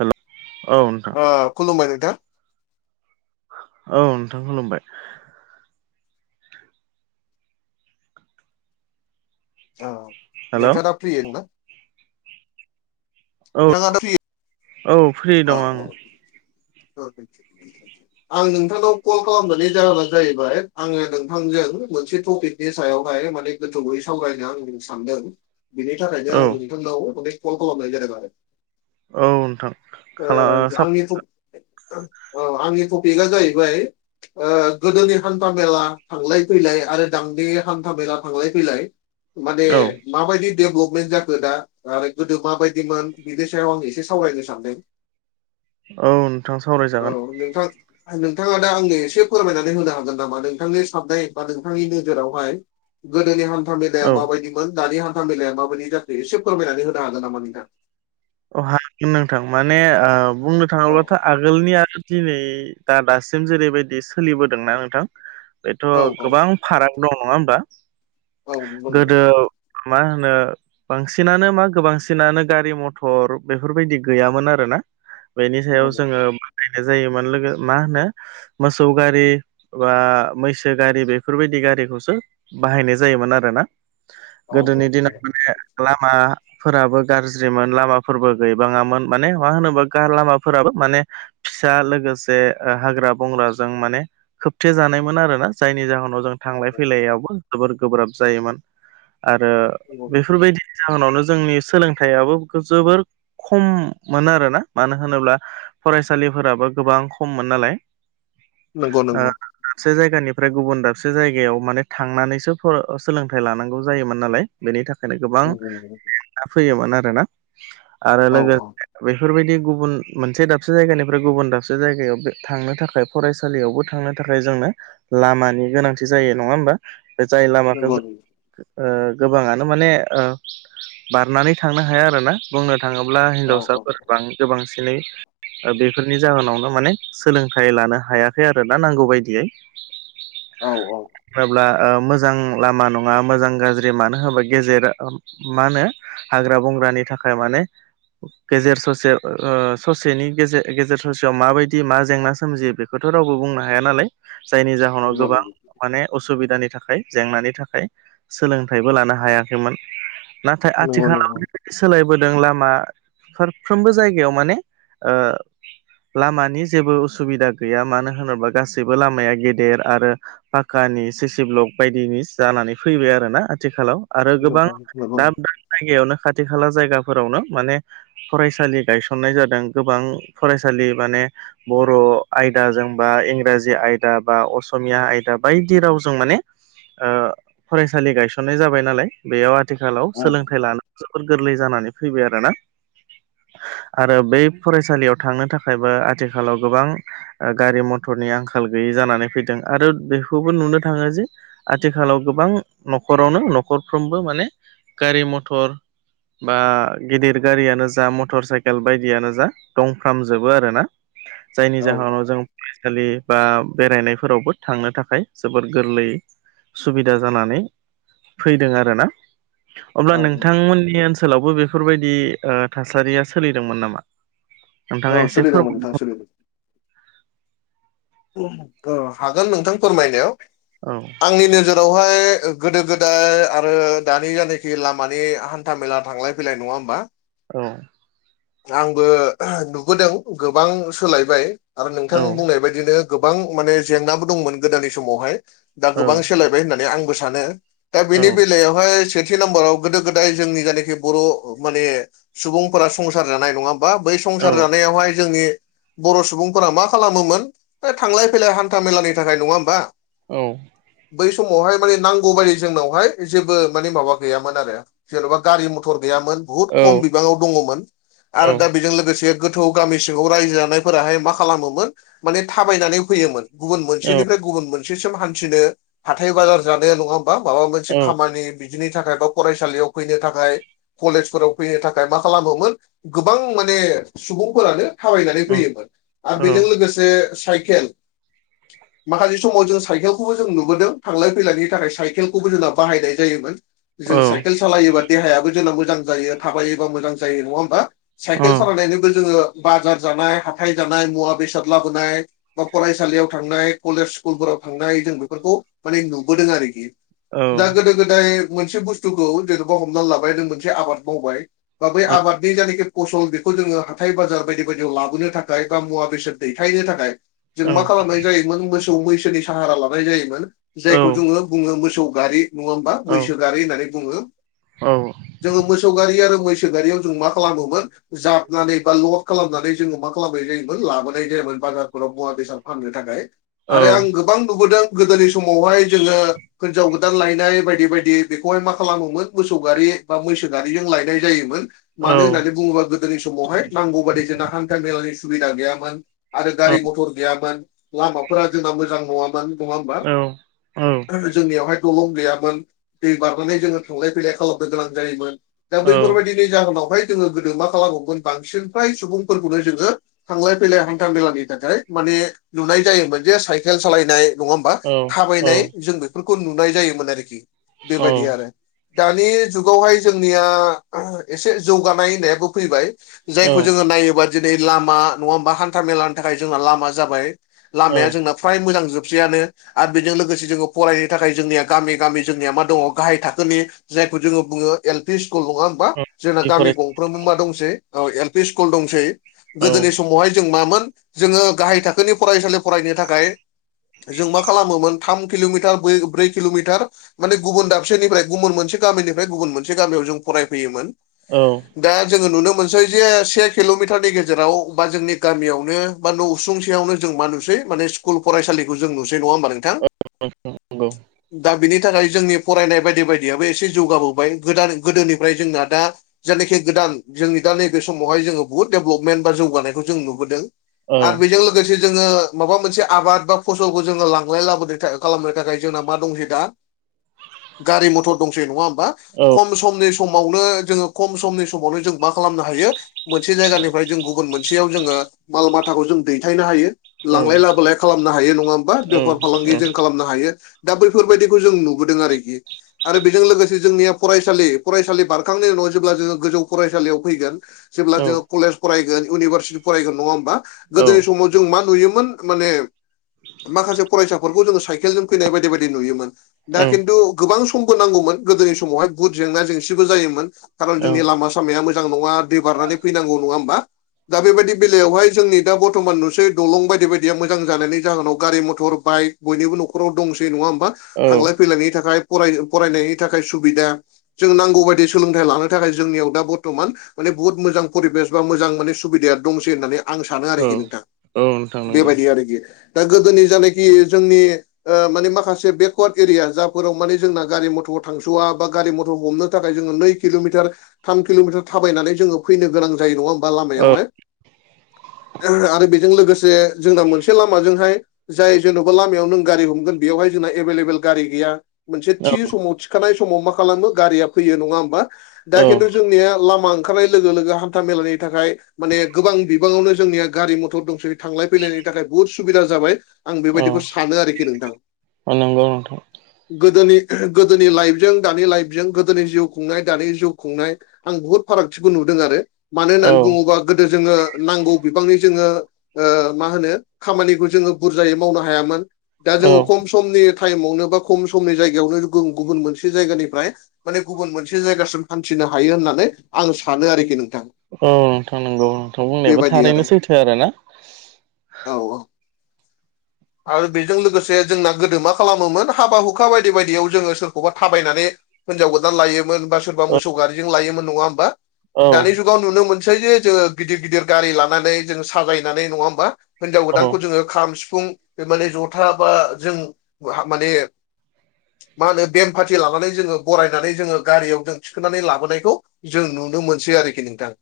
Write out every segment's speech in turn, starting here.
हेल' औ नोंथां। ओ खुलुमबाय नोंथां। औ नोंथां खुलुमबाय। औ हेल' नोंथाङा दा औ फ्रि दंना? औ फ्रि दं आं [inaudible] [unintelligible] आं नोंथांनाव कल खालामनायनि जाहोना जाहैबाय आङो नोंथांजों मोनसे टपिक नि सायावहाय माने गोथौयै सावरायनो आं सानदों। बिनि थाखायनो औ आं नोंथांनाव माने कल खालामनाय जादों आरो। औ नोंथां। ओ खाला औ आंनि [inaudible] औ आंनि टपिकआ जाहैबाय ओ गोदोनि हान्था मेला थांलाय फैलाय आरो दांनि हान्था मेला थांलाय फैलाय माने माबायदि डेभ्लपमेन्ट जाखो दा आरो गोदो माबायदिमोन बिनि सायाव आं एसे सावरायनो सानदों। औ नों औ नोंथां। नोंथाङा दा आंनो एसे फोरमायनानै होनो हागोन नामा नोंथांनि साननाय बा नोंथांनि नोजोरावहाय गोदोनि हान्था मेलाया औ माबायदिमोन दानि हान्था मेलाया माबायदि जाखो एसे फोरमायनानै होनो हागोन नामा नोंथां? अ हागोन नोंथां माने ओ बुंनो थाङोब्लाथ' आगोलनि आरो दिनै दा-दासिम जेरैबायदि सोलिबोदोंना नोंथां बेथ' औ औ गोबां फाराग दं नङा होमबा औ नंगौ नंगौ गोदो मा होनो बांसिनानो मा गोबांसिनानो गारि मथ थर बेफोरबायदि गैयामोन आरोना बेनि सायाव नंगौ जोङो [unintelligible] जायोमोन लोगो मा होनो मोसौ गारि बा मैसो गारि बेफोरबायदि गारिखौसो बाहायनाय जायोमोन आरो ना। गोदोनि औ दिनाव माने लामाफोराबो गारज्रिमोन। लामाफोरबो गैबाङामोन माने मा होनोबा गा लामाफोराबो माने फिसा लोगोसे ओ हाग्रा बंग्राजों माने खोबथे जानायमोन आरोना जायनि जाहोनाव जों थांलाय फैलाययावबो जोबोर गोब्राब जायोमोन आरो औ बेफोरबादि जाहोनावनो जोंनि सोलोंथाइयाबो जोबोर खम मोनो आरोना मानो होनोब्ला फरायसालिफोराबो गोबां खममोन नालाय। नंगौ ओ नंगौ। दाबसे जायगानिफ्राय गुबुन दाबसे जायगायाव माने थांनानैसो सोलोंथाइ लानांगौ जायोमोन नालाय। बेनि थाखायनो औ गोबांना हेथा फैयोमोन आरोना आरो लोगोसे बे बेफोरबायदि गुबुन मोनसे दाबसे जायगानिफ्राय गुबुन दाबसे जायगायाव थांनो थाखाय फरायसा थसालियावबो थांनो थाखाय जोंनो लामानि गोनांथि जायो नङा होमबा बे जाय लामाखौ नंगौ जों ओ गोबाङानो माने ओ बारनानै थांनो हाया आरो ना। बुंनो थाङोब्ला औ हिनजावसाफोर बांसिनाव बांसिनै। बेफोरनि जाहोनावनो माने सोलोंथाइ लानो हायाखै दा नांगौ बायदियै। [inaudible] औ औ होनोब्लाओ मोजां लामा नङा मोजां गाज्रि मानो होनोबा गेजेर मा होनो हाग्रा बंग्रानि थाखाय माने गेजेर ससे ओ ससेनि गेजेर गेजेर ससेयाव माबायदि मा जेंना सोमजियो बेखौ खौथ' रावबो बुंनो हाया नालाय जायनि जाहोनाव नंगौ गोबां। नंगौ माने असुबिदानि थाखाय जेंनानि थाखाय सोलोंथाइबो लानो हायाखैमोन। नाथाय नंगौ आथिखालाव ओरैबायदि सोलायबोदों लामा फारफ्रोमबो जायगायाव माने ओ लामानि जेबो उसुबिदा गैया मानो होनोबा गासैबो लामाया गेदेर आरो पाकानि सिसि ब्लक बायदिनि जानानै फैबाय आरोोना आथिखालाव आरो गोबां नंगौ नंगौ दाब नंगौ दाब जायगायावनो खाथि खाला जायगाफोरावनो माने फरायसालि गायसननाय जादों गोबां फरायसालि माने। बर' आयदाजों बा इंराजि आयदा बा असमिया आयदा रावजों माने। ओ फरायसालि गायसननाय जाबाय नालाय बेयाव आथिखालाव औ सोलोंथाइ लानो जोबोर गोरलै जानानै फैबाय आरो ना आरो बै फरायसालियाव थांनो थाखायबो आथिखालाव गोबां ओ गारि मथरनि आंखाल गैयि जानानै फैदों आरो बेखौबो नुनो थाङो जे- आथिखालाव गोबां न'खरावनो न'खरफ्रोमबो माने गारि मथर बा गिदिर गारियानो जा मटर साइकेल बायदियानो जा दंफ्रामजोबो आरोना। जायनि औ जाहोनाव औ जों फरायसालि बा बेरायनायफोरावबो थांनो थाखाय जोबोद गोरलै सुबिदा जानानै फैदों आरोना। अब्ला नोंथांमोननि ओनसोलावबो बेफोरबायदि ओ थासारिया सोलिदोंमोन नामा? नोंथाङा औ एसे फोर सोलिदोंमोन नोंथां [unintelligible] सोलिदों ओ हागोन नोंथां फोरमायनायाव औ आंनि नोजो रावहाय गोदो गोदाय आरो दानि जायानखि लामानि हान्था मेला थांलाय फैलाय नङा होमबा? औ आंबो नुबोदों गोबां सोलायबाय आरो औ नोंथां बुंनाय बायदि नो गोबां माने जेंनाबो दंमोन गोदोनि समावहाय दा औ गोबां सोलायबाय होननानै आंबो सानो। दा औ बेनि बेलायावहाय सेथि नाम्बाराव गोदो गोदाय जोंनि जायनाखि बर' माने सुबुंफोरा संसार जानाय नङा बा बै औ संसार जानायावहाय जोंनि बर'सुबुंफोरा मा खालामोमोन हो थांलाय फैलाय हान्था मेलानि थाखाय नङा होमबा औ बै समावहाय माने नांगौ बादि जोंनावहाय जेबो माबा गैयामोन आरो। जेन'बा गारि मथर गैयामोन बुहुत औ खम बिबाङाव दङमोन। औ आरो दा बेजों लोगोसे गोथौ गामि सिङाव रायजो जानायफोराहाय मा खालामोमोन माने थाबायनानै फैयोमोन गुबुन औ मोनसेनिफ्राय गुबुन मोनसेसिम हान्थिनो हाथाय बाजार जानो नङा होम बा माबा मोनसे औ खामानि बिदिनि थाखाय बा फरायसालियाव फैनो थाखाय कलेजफोराव फैनो थाखाय मा खालामोमोन गोबां माने सुबुंफोरानो थाबायनानै फैयोमोन आरो बेजों लोगोसे साइकेल माखासे समाव जों साइकेलखौबो जों नुबोदों थांलाय फैलायनि थाखाय साइकेलखौबो जोंना बाहायनाय जायोमोन। औ जों साइकेल सालायोबा देहायाबो जोंना मोजां जायो थाबायोबा मोजां जायो नङा होमबा? औ साइकेल सालायनायजोंबो जोङो बाजार जानाय हाथाय जानाय मुवा बेसाद लाबोनाय बा फरायसालियाव थांनाय कलेज स्कुलफोराव थांनाय जों बेफोरखौ माने नुबोदों आरोखि। दा गोदो गोदाय मोनसे बुस्थुखौ जेन'बा हमना लाबाय नों मोनसे आबाद मावबाय बा बै आबादनि जानिखि फसल बेखौ जोङो हाथाइ बाजार बायदि बायदियाव लाबोनो थाखाय बा मुवा बेसाद दैथायनो थाखाय जों मा खालामनाय जायोमोन मोसौ मैसोनि साहारा लानाय जायोमोन। जायखौ जोङो बुङो मोसौ गारि नङा होमबा मैसो गारि होननानै बुङो। जोङो मोसौ गारि आरो मैसो गारियाव जों मा खालामोमोन जाबनानै बा लद खालामनानै जोङो मा खालामनाय जायोमोन लाबोनाय जायोमोन बाजारफोराव। मुवा बेसाद फाननो थाखाय आरो आं गोबां नुबोदों गोदोनि समावहाय जोङो हिनजाव गोदान लायनाय बायदि बायदि बेखौहाय मा खालामोमोन मोसौ गारि बा मैसो गारिजों लायनाय जायोमोन मानो होननानै बुङोबा गोदोनि समावहाय नांगौ बादि जोंना हान्था मेलानि सुबिदा गैयामोन आरो गारि मथर गैयामोन लामाफोरा जोंना मोजां नङामोन नङा होमबा? गोदो जोंनियावहाय दलं गैयामोन। दै बारनानै जोङो थांलाय फैलाय खालामनो गोनां जायोमोन दा बैफोरबायदि नि जाहोनावहाय जोङो गोदो मा खालामोमोन बांसिन फ्राय सुबुंफोरखौनो जोङो थांलाय फैलाय हानथा मेलानि थाखाय माने नुनाय जायोमोन जे साइकेल सालायनाय नङा होमबा थाबायनाय जों बे फोरखौ नुनाय जायोमोन आरोखि बेबायदि आरो। दानि जुगावहाय जोंनिया एसे जौगानाय होननायाबो फैबाय। जायखौ जोङो नायोबा दिनै लामा नङा होमा हान्था मेलानि थाखाय जोंहा लामा जाबाय। लामाया जोंना फ्राय मोजां जोबसैआनो। आरो बेजों लोगोसे जोङो फरायनो थाखाय जोंनिया गामि गामि जोंनिया मा दङ गाहाय थाखोनि जायखौ जोङो बुङो एल पि स्कुल नङा होनबा? जोंना गामि गंफ्रोमबो मा दंसै ओ एल पि स्कुल दंसै। गोदोनि समावहाय जों मामोन जोङो गाहाय थाखोनि फरायसालि फरायनो थाखाय जों मा खालामोमोन थाम किल'मिटार बै ब्रै किल'मिटार माने गुबुन दाबसेनिफ्राय गुमुन मोनसे गामिनिफ्राय गुबुन मोनसे गामियाव जों फरायफैयोमोन। औ दा जोङो नुनो मोनसै जे से किल'मिटारनि गेजेराव बा जोंनि गामियावनो बा न' सुंसेयावनो जों मा नुसै माने स्कुल फरायसालिखौ जों नुसै नङा होमबा नोंथां? नंगौ दा बिनि थाखाय जोंनि फरायनाय बायदि बायदियाबो एसे जौगाबोबाय गोदान गोदोनिफ्राय जोंना दा जेनाखि गोदान जोंनि दा नैबे समावहाय जोङो बहुत डेभेलपमेन्ट बा जौगानायखौ जों नुबोदों। औ नंगौ आर बेजों लो गोसे जोङो माबा मोनसे आबाद बा फसलखौ जोङो लांलाय लाबोलाय था खालामो थाखाय जोंना मा दंसै दा [inaudible] गारि मथर दंसै नङा होमबा औ खम समनिस समावनो जोङो खम समनि समावनो जों मा खालामनो हायो? मोनसे जायगानिफ्राय जों गुबुन मोनसेयाव जोङो माल माथ थाखौ जों दैथायनो हायो लांलाय लाबोलाय खालामनो हायो नङा ओमबा औ बेफार औ फालांगि जों खालाम नो हायो दा बैफोरबायदिखौ जों नुबोदों आरोखि। आरो बेजों लोगोसे जोंनिया फरायसालि फरायसालि बारखांनायनि उनाव जेब्ला जोङो गोजौ फरायसालियाव फैगोन जेब्ला औ जोङो कलेज फरायगोन उनिभारसि फरायगोन नङा ओमबा औ गोदोनि समाव जों मा नुयोमोन माने माखासे फरायसाफोरखौ जोङो साइकेलजों फैनाय बायदि बायदि नुयोमोन। दा किन्तु गोबां समबो नांगौमोन गोदोनि समावहाय बुद जेंना जेंसिबो जायोमोन खारन औ जोंनि लामास सामाया मोजां नङा दै बारनानै फैनांगौ नङा ओमबा दा बेबायदि बेलायावहाय जोंनि दा बरतमान नुसै दलं बायदि बायदिया मोजां जानायनि जाहोनाव गारि मथर बाइक बयनिबो न'खराव दंसै नङा होमबा औ थांलाय फैलायनि थाखाय फराय फरायनायनि थाखाय सुबिदा जोङो नांगौ बायदि सोलोंथाइ लानो थाखाय जोंनियाव दा बर्थमान माने बुहुत मोजां परिबेस बा मोजां माने सुबिदाया दंसै होननानै आं सानो औ आरोखि नोंथां औ नोंथां नंगौ बेबायदि आरोखि दा गोदोनि जानोखि जोंनि ओ माने माखासे बेकवार्ड एरिया जाफोराव माने जोंना गारि मथर थांस'वा बा गारि मथर हमनो थाखाय जोङो नै किल'मिटार थाम किल'मिटार थाबायनानै जोङो फैनो गोनां जायो नङा ओमबा औ लामायावहाय। आरो बेजों लोगोसे जोंना मोनसे लामाजोंहाय जाय जेन'बा लामायाव नों गारि हमगोन बेयावहाय जोंना एभेलेबेल गारि गैया मोनसे औ थि समाव थि खानाय समाव मा खालामो गारिया फैयो नङा होमबा दा खिन्थु जोंनिया लामा ओंखारनाय लोगो लोगो हान्था मेलानि थाखाय माने गोबां बि बाङावनो जोंनिया गारि मथर दंसै थांलाय फैलायनि थाखाय बुहुद सुबिदा जाबाय। आं औ बेबायदिखौ सानो आरोखि नोंथां। औ नंगौ नोंथां गोदोनि गोदोनि लाइफजों दानि लाइफजों गोदोनि जिउ खुंनाय दानि जिउ खुंनाय आं बुहुद फारागथिखौ नुदों आरो मानो औ होननानै बुङोबा गोदो जोङो नांगौ बिबांनि जोङो ओ मा होनो खामानिखौ जोङो बुरजायै मावनो हायामोन। दा औ जोङो खम समनि टाइमावनो बा खम समनि जायगायावनो गु-गुबुन मोनसे जायगानिफ्राय माने गुबुन मोनसे जायगासिम हान्थिनो हायो होननानै आं सानो आरोखि नोंथां। औ नोंथां नंगौ नोंथां बुंनायाबो बेबायदि आरो थारैनो सैथो आरो ना? औ औ आरो बेजों लोगोसे जोंना गोदो मा खालामोमोन हाबा हुखा बायदि बायदियाव जोङो सोरखौबा थाबायनानै हिनजाव गोदान लायोमोन बा सोरबा औ मोसौ गारिजों लायोमोन नङा होमबा औ दानि जुगाव नुनो मोनसै जे जोङो गिदिर गिदिर गारि लानानै जोङो साजायनानै नङा होमबा? हिनजाव औ गोदानखौ जोङो खाम सिफुं ओ माने जथा बा जों हा माने मा होनो बेम पाथिटि लानानै जोङो बरायनानै जोङो गारियाव जों थिखांनानै लाबोनायखौ जों नुनो मोनसै आरोखि नोंथां।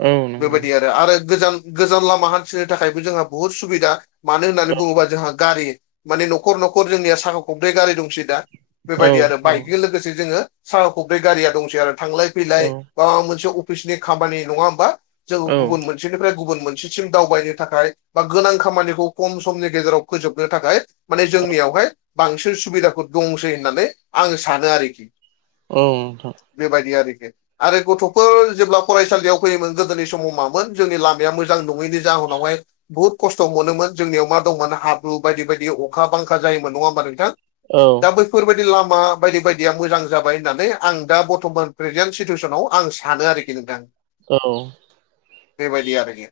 औ नों बेफोर बायदि आरो आरो गोजाम गोजाम लामा हान्थिनो थाखायबो जोंहा बुहुद सुबिदा मानो होननानै बुङोबा जोंहा गारि माने न'खर न'खर जोंनिया साखा खब्रै गारि दंसै दा। बेफोर औ बायदि आरो औ बाइकजों लोगोसे जोङो साखा खब्रै गारिया दंसै आरो थांलाय फैलाय औ बा मोनसे अफिसनि खामानि नङा होमबा जोंङो औ गुबुन मोन मोनसेनिफ्राय गुबुन मोनसेसिम दावबायनो थाखाय बा गोनां खामानिखौ कम समनि गेजेराव फोजोबनो थाखाय माने जोंनियावहाय बांसिन सुबिदाफोर दंसै होननानै आं सानो आरोखि। उम बेबायदि आरोखि। आरो गथफोर जेब्ला फरायसालियाव फैयोमोन गोदोनि समाव मामोन जोंनि लामाया मोजां नङैनि जाउनावहाय बुहुत खस्थ मोनोमोन जोंनियाव मा दंमोन हाब्रु बायदि बायदि अखा बांखा जायोमोन नङा होमबा नोंथां। औ दा बैफोरबायदि लामा बायदि बायदिया मोजां जाबाय होननानै आं दा बर्थमान प्रेजेन्ट सिटुवेसनाव आं सानो आरोखि। नोंथां औ बेबायदि आरोखि।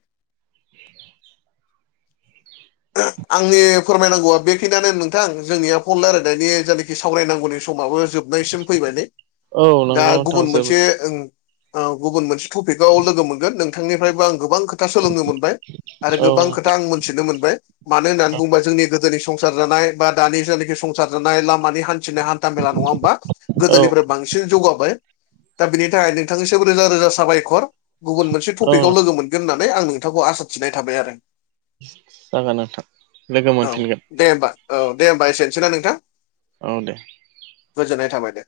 [inaudible] [inaudible] आंनि फोरमायनांगौआ बेखिनियानो नोंथां जोंनिया फन रायलायनायनि जायनाखि सावरायनांगौनि समाबो जोब नायसिम फैबाय नै औ दा नंगौ नोंथां गुबुन मोनसे जोबोद ओ गुबुन मोनसे टपिकाव लोगो मोनगोन नोंथांनिफ्रायबो आं गोबां खोथा सोलोंनो मोनबाय। आरो औ गोबां नोंथां खोथा आं मोनथिनो मोनबाय। मानो होननानै बुङोबा जोंनि गोदोनि संसार जानाय बा दानि जानाखि संसार संसार जानाय लामानि हान्थिनाय हान्था मेला होमबा औ बांसिन जौगाबाय। दा बिनि थाखाय नोंथांनिसिम रोजा रोजा साबायखर गुबुन मोनसे औ टपिकआव लोगो मोन गोन होननानै आं नोंथांखौ आसा थिनाय थाबाय आरो। जागोन नोंथां लोगो औ मोनफिनगोन। दे होमबा औ दे होमबा एसेनोसै ना नोंथां। औ दे। गोजोननाय थाबायदे।